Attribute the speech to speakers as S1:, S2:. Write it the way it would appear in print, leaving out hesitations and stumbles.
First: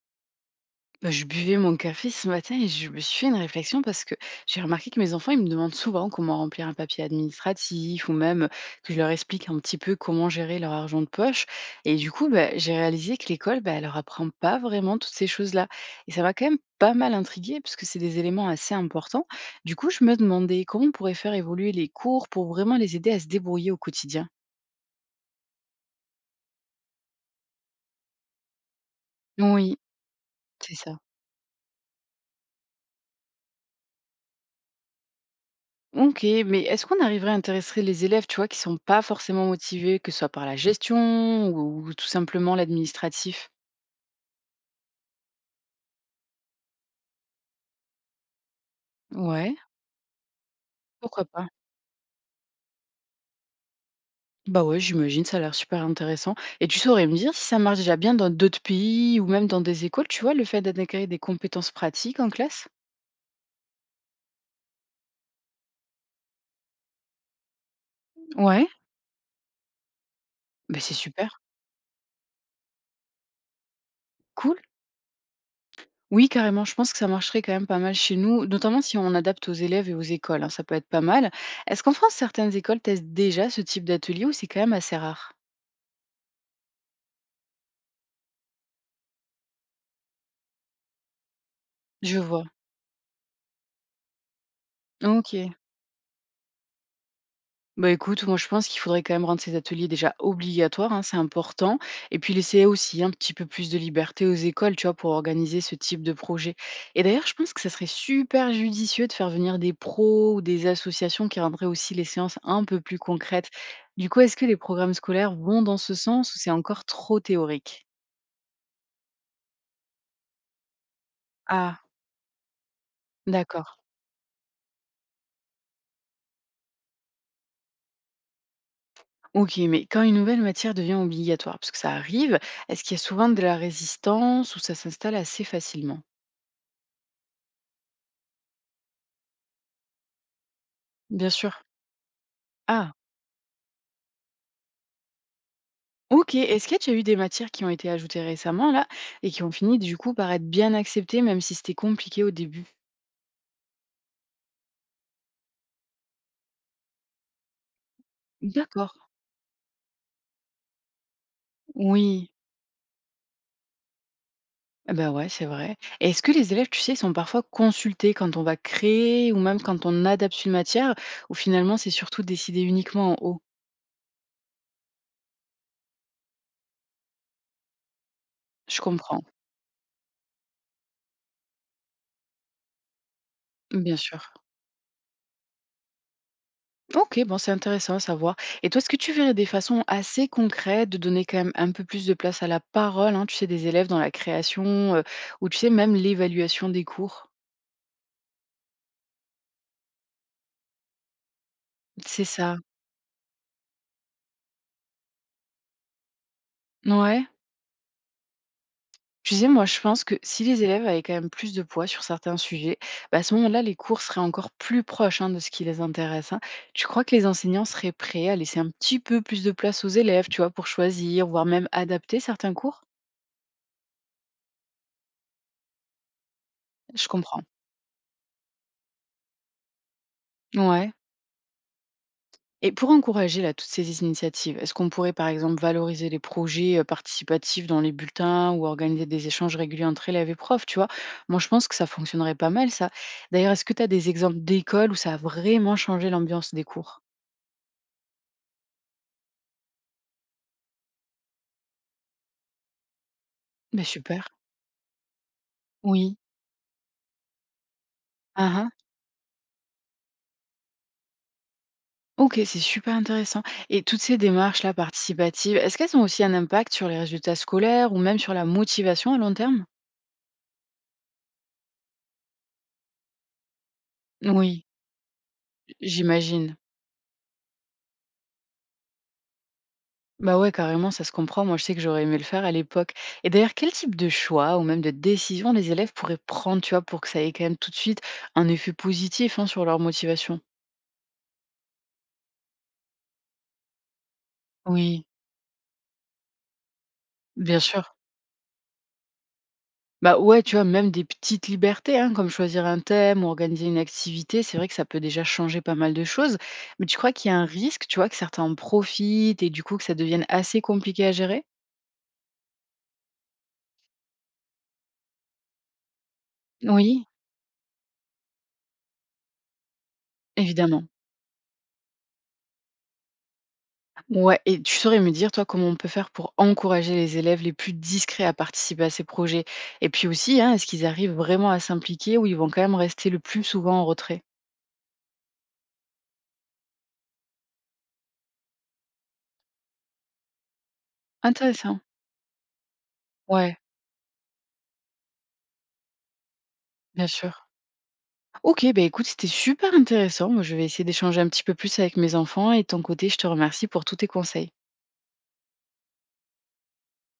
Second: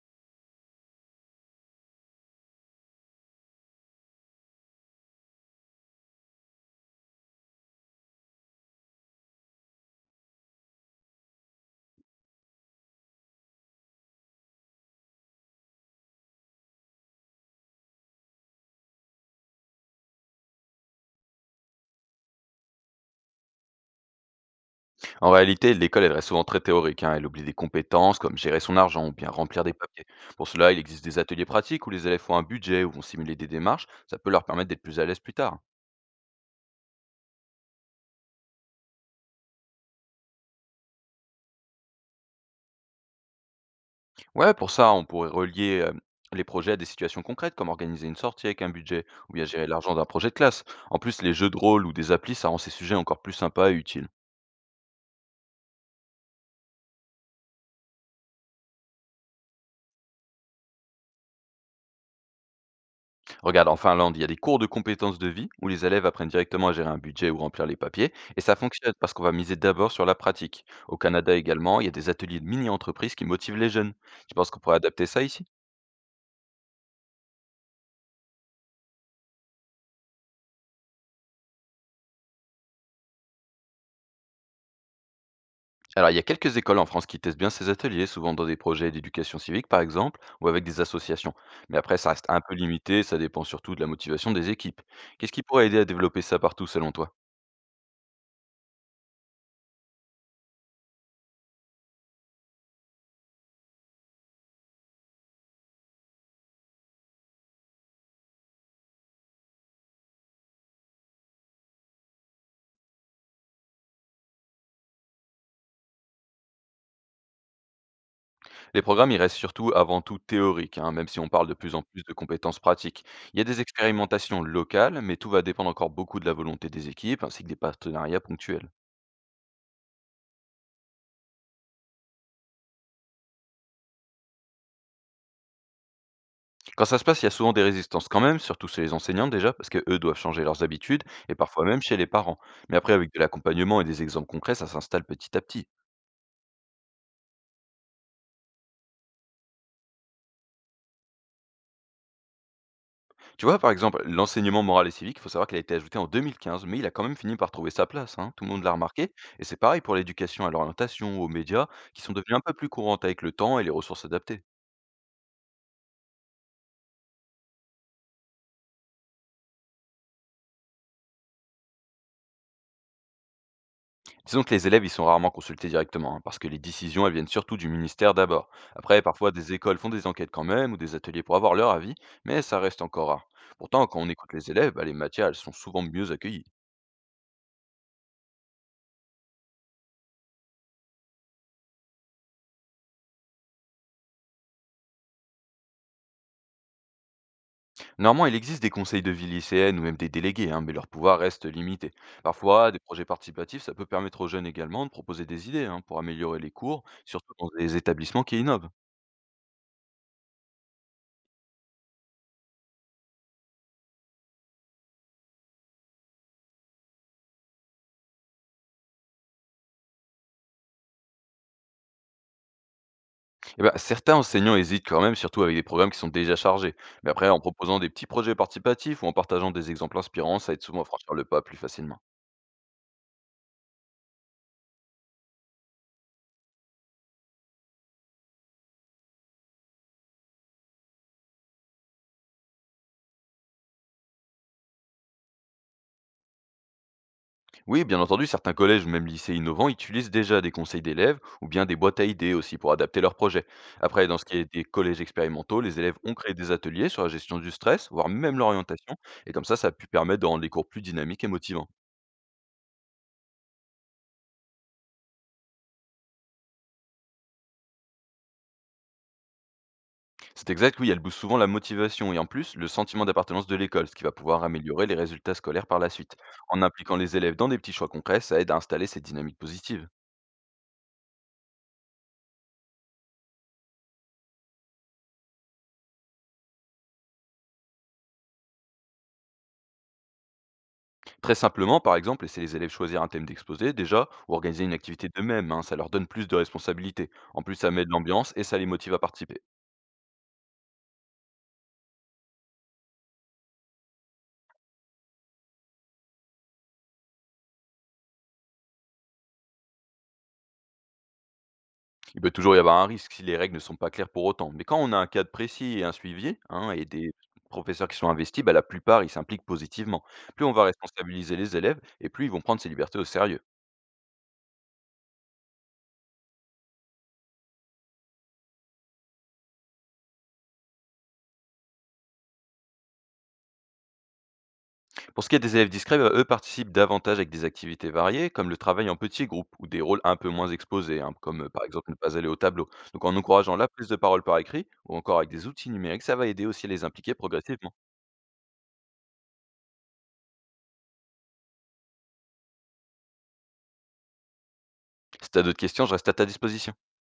S1: Bah, je buvais mon café ce matin et je me suis fait une réflexion parce que j'ai remarqué que mes enfants, ils me demandent souvent comment remplir un papier administratif ou même que je leur explique un petit peu comment gérer leur argent de poche. Et du coup, bah, j'ai réalisé que l'école, bah, elle leur apprend pas vraiment toutes ces choses-là. Et ça m'a quand même pas mal intriguée parce que c'est des éléments assez importants. Du coup, je me demandais comment on pourrait faire évoluer les cours pour vraiment les aider à se débrouiller au quotidien.
S2: En réalité, l'école, elle reste souvent très théorique, hein. Elle oublie des compétences comme gérer son argent ou bien remplir des
S1: Oui,
S2: papiers. Pour cela,
S1: c'est
S2: il
S1: ça.
S2: existe des ateliers pratiques où les élèves font un budget ou vont simuler des démarches. Ça peut leur permettre d'être plus à l'aise plus tard.
S1: OK, mais est-ce qu'on arriverait à intéresser les élèves, tu vois, qui sont pas forcément motivés, que ce soit par la gestion ou tout simplement l'administratif?
S2: Ouais, pour ça, on pourrait relier les projets à des situations concrètes comme organiser une sortie avec un budget ou bien
S1: Ouais,
S2: gérer l'argent d'un projet de classe. En plus,
S1: pourquoi
S2: les
S1: pas?
S2: jeux de rôle ou des applis, ça rend ces sujets encore plus sympas et utiles.
S1: Bah ouais, j'imagine, ça a l'air super intéressant. Et tu saurais me dire si ça marche déjà bien dans d'autres pays ou même dans des écoles, tu vois, le fait d'intégrer des compétences pratiques en classe?
S2: Regarde, en Finlande, il y a des cours de compétences de vie où les élèves apprennent directement à gérer un budget ou remplir les papiers, et ça
S1: Ouais,
S2: fonctionne parce qu'on va miser d'abord sur la pratique.
S1: bah c'est
S2: Au Canada
S1: super,
S2: également, il y a des ateliers de mini-entreprises qui motivent les jeunes. Tu penses
S1: cool.
S2: qu'on pourrait adapter ça ici?
S1: Oui, carrément, je pense que ça marcherait quand même pas mal chez nous, notamment si on adapte aux élèves et aux écoles, hein, ça peut être pas mal. Est-ce qu'en France, certaines écoles testent déjà ce type d'atelier ou c'est quand même assez rare?
S2: Alors, il y a quelques écoles en France qui testent bien ces ateliers, souvent dans des projets d'éducation civique par exemple, ou avec des associations. Mais après, ça
S1: Je
S2: reste un
S1: vois.
S2: peu limité, ça dépend surtout de la motivation des équipes. Qu'est-ce qui
S1: OK.
S2: pourrait aider à développer ça partout selon toi?
S1: Bah, écoute, moi, je pense qu'il faudrait quand même rendre ces ateliers déjà obligatoires, hein, c'est important. Et puis laisser aussi un petit peu plus de liberté aux écoles, tu vois, pour organiser ce type de projet. Et d'ailleurs, je pense que ça serait super judicieux de faire venir des pros ou des associations qui rendraient aussi les séances un peu plus concrètes. Du coup, est-ce que les programmes scolaires vont dans ce sens ou c'est encore trop théorique?
S2: Les programmes, ils restent surtout avant tout théoriques, hein, même si on parle de plus
S1: Ah,
S2: en plus de compétences pratiques. Il y a des
S1: d'accord.
S2: expérimentations locales, mais tout va dépendre encore beaucoup de la volonté des équipes, ainsi que des partenariats ponctuels.
S1: Ok, mais quand une nouvelle matière devient obligatoire, parce que ça arrive, est-ce qu'il y a souvent de la résistance ou ça s'installe assez facilement?
S2: Quand ça se passe, il y a souvent des résistances quand même, surtout chez les enseignants déjà, parce que eux doivent changer leurs habitudes,
S1: Bien
S2: et
S1: sûr.
S2: parfois même chez les parents. Mais après,
S1: Ah,
S2: avec de l'accompagnement et des exemples concrets, ça s'installe petit à petit.
S1: OK. Est-ce que tu as eu des matières qui ont été ajoutées récemment là et qui ont fini du coup par être bien acceptées même si c'était compliqué au début?
S2: Tu vois, par exemple, l'enseignement moral et civique, il faut savoir qu'il a été ajouté en 2015, mais il a quand même fini par trouver sa place, hein. Tout le monde l'a
S1: D'accord.
S2: remarqué. Et c'est pareil pour l'éducation à l'orientation, aux médias, qui sont
S1: Oui,
S2: devenus un peu plus courantes avec le temps et les ressources adaptées.
S1: ah bah ouais, c'est vrai. Et est-ce que les élèves, tu sais, sont parfois consultés quand on va créer ou même quand on adapte une matière ou finalement c'est surtout décidé uniquement en haut?
S2: Disons que les élèves, ils sont rarement consultés directement, hein, parce que les décisions, elles viennent surtout du ministère d'abord.
S1: Je
S2: Après,
S1: comprends,
S2: parfois, des écoles font des enquêtes quand même, ou des ateliers pour avoir leur avis, mais ça reste encore rare. Pourtant,
S1: bien
S2: quand on
S1: sûr.
S2: écoute les élèves, bah, les matières, elles sont souvent mieux accueillies.
S1: Ok, bon, c'est intéressant à savoir. Et toi, est-ce que tu verrais des façons assez concrètes de donner quand même un peu plus de place à la parole, hein, tu sais, des élèves dans la création euh, ou tu sais, même l'évaluation des cours?
S2: Normalement, il existe des conseils de vie lycéennes ou même des délégués, hein, mais leur pouvoir reste limité.
S1: C'est ça.
S2: Parfois, des projets participatifs, ça peut permettre aux jeunes également de proposer des idées, hein, pour améliorer les cours,
S1: Ouais.
S2: surtout dans des établissements qui innovent.
S1: Tu sais, moi, je pense que si les élèves avaient quand même plus de poids sur certains sujets, bah, à ce moment-là, les cours seraient encore plus proches hein, de ce qui les intéresse. Hein. Tu crois que les enseignants seraient prêts à laisser un petit peu plus de place aux élèves, tu vois, pour choisir, voire même adapter certains cours?
S2: Eh ben, certains enseignants hésitent quand même, surtout avec des programmes qui sont déjà chargés.
S1: Je
S2: Mais après, en
S1: comprends.
S2: proposant des petits projets participatifs ou en partageant des exemples inspirants, ça aide souvent à
S1: Ouais.
S2: franchir le pas plus facilement.
S1: Et pour encourager là, toutes ces initiatives, est-ce qu'on pourrait par exemple valoriser les projets participatifs dans les bulletins ou organiser des échanges réguliers entre élèves et profs, tu vois? Moi, je pense que ça fonctionnerait pas mal, ça. D'ailleurs, est-ce que tu as des exemples d'écoles où ça a vraiment changé l'ambiance des cours?
S2: Oui, bien entendu, certains collèges ou même lycées innovants utilisent déjà des conseils d'élèves ou bien des boîtes à idées aussi pour adapter leurs projets.
S1: Ben
S2: Après, dans
S1: super.
S2: ce qui est des collèges expérimentaux, les élèves ont
S1: Oui.
S2: créé des ateliers sur la gestion du stress, voire même
S1: Ah ah.
S2: l'orientation, et comme ça a pu permettre de rendre les cours plus dynamiques et motivants.
S1: Ok, c'est super intéressant. Et toutes ces démarches-là participatives, est-ce qu'elles ont aussi un impact sur les résultats scolaires ou même sur la motivation à long terme?
S2: C'est exact, oui, elle booste souvent la motivation et en plus le sentiment d'appartenance de l'école, ce qui va pouvoir
S1: Oui,
S2: améliorer les résultats scolaires par la suite.
S1: j'imagine.
S2: En impliquant les élèves dans des petits choix concrets, ça aide à installer cette dynamique positive.
S1: Bah ouais, carrément, ça se comprend. Moi, je sais que j'aurais aimé le faire à l'époque. Et d'ailleurs, quel type de choix ou même de décision les élèves pourraient prendre, tu vois, pour que ça ait quand même tout de suite un effet positif hein, sur leur motivation?
S2: Très simplement, par exemple, laisser les élèves choisir un thème d'exposé, déjà, ou organiser une
S1: Oui,
S2: activité d'eux-mêmes, hein, ça leur donne plus de responsabilités. En plus,
S1: bien
S2: ça met de
S1: sûr.
S2: l'ambiance et ça les motive à participer.
S1: Bah ouais, tu vois, même des petites libertés, hein, comme choisir un thème ou organiser une activité, c'est vrai que ça peut déjà changer pas mal de choses. Mais tu crois qu'il y a un risque, tu vois, que certains en profitent et du coup que ça devienne assez compliqué à gérer?
S2: Il peut toujours y avoir un risque si les règles ne sont pas claires pour autant, mais quand on a un cadre précis et un suivi, hein, et
S1: Oui,
S2: des professeurs qui sont investis, bah, la plupart, ils s'impliquent positivement. Plus on va
S1: évidemment.
S2: responsabiliser les élèves, et plus ils vont prendre ces libertés au sérieux.
S1: Ouais et tu saurais me dire, toi, comment on peut faire pour encourager les élèves les plus discrets à participer à ces projets? Et puis aussi, hein, est-ce qu'ils arrivent vraiment à s'impliquer ou ils vont quand même rester le plus souvent en retrait?
S2: Pour ce qui est des élèves discrets, bah, eux participent davantage avec des activités variées, comme le travail en petits groupes ou des rôles un peu moins exposés, hein, comme par
S1: Intéressant.
S2: exemple ne pas aller au tableau. Donc en encourageant
S1: Ouais,
S2: la prise de parole par écrit ou encore avec des outils numériques, ça va aider aussi à les
S1: bien
S2: impliquer
S1: sûr.
S2: progressivement.
S1: Ok, bah écoute, c'était super intéressant. Moi, je vais essayer d'échanger un petit peu plus avec mes enfants et de ton côté, je te remercie pour tous tes conseils.
S2: Si tu as d'autres questions, je reste à ta disposition.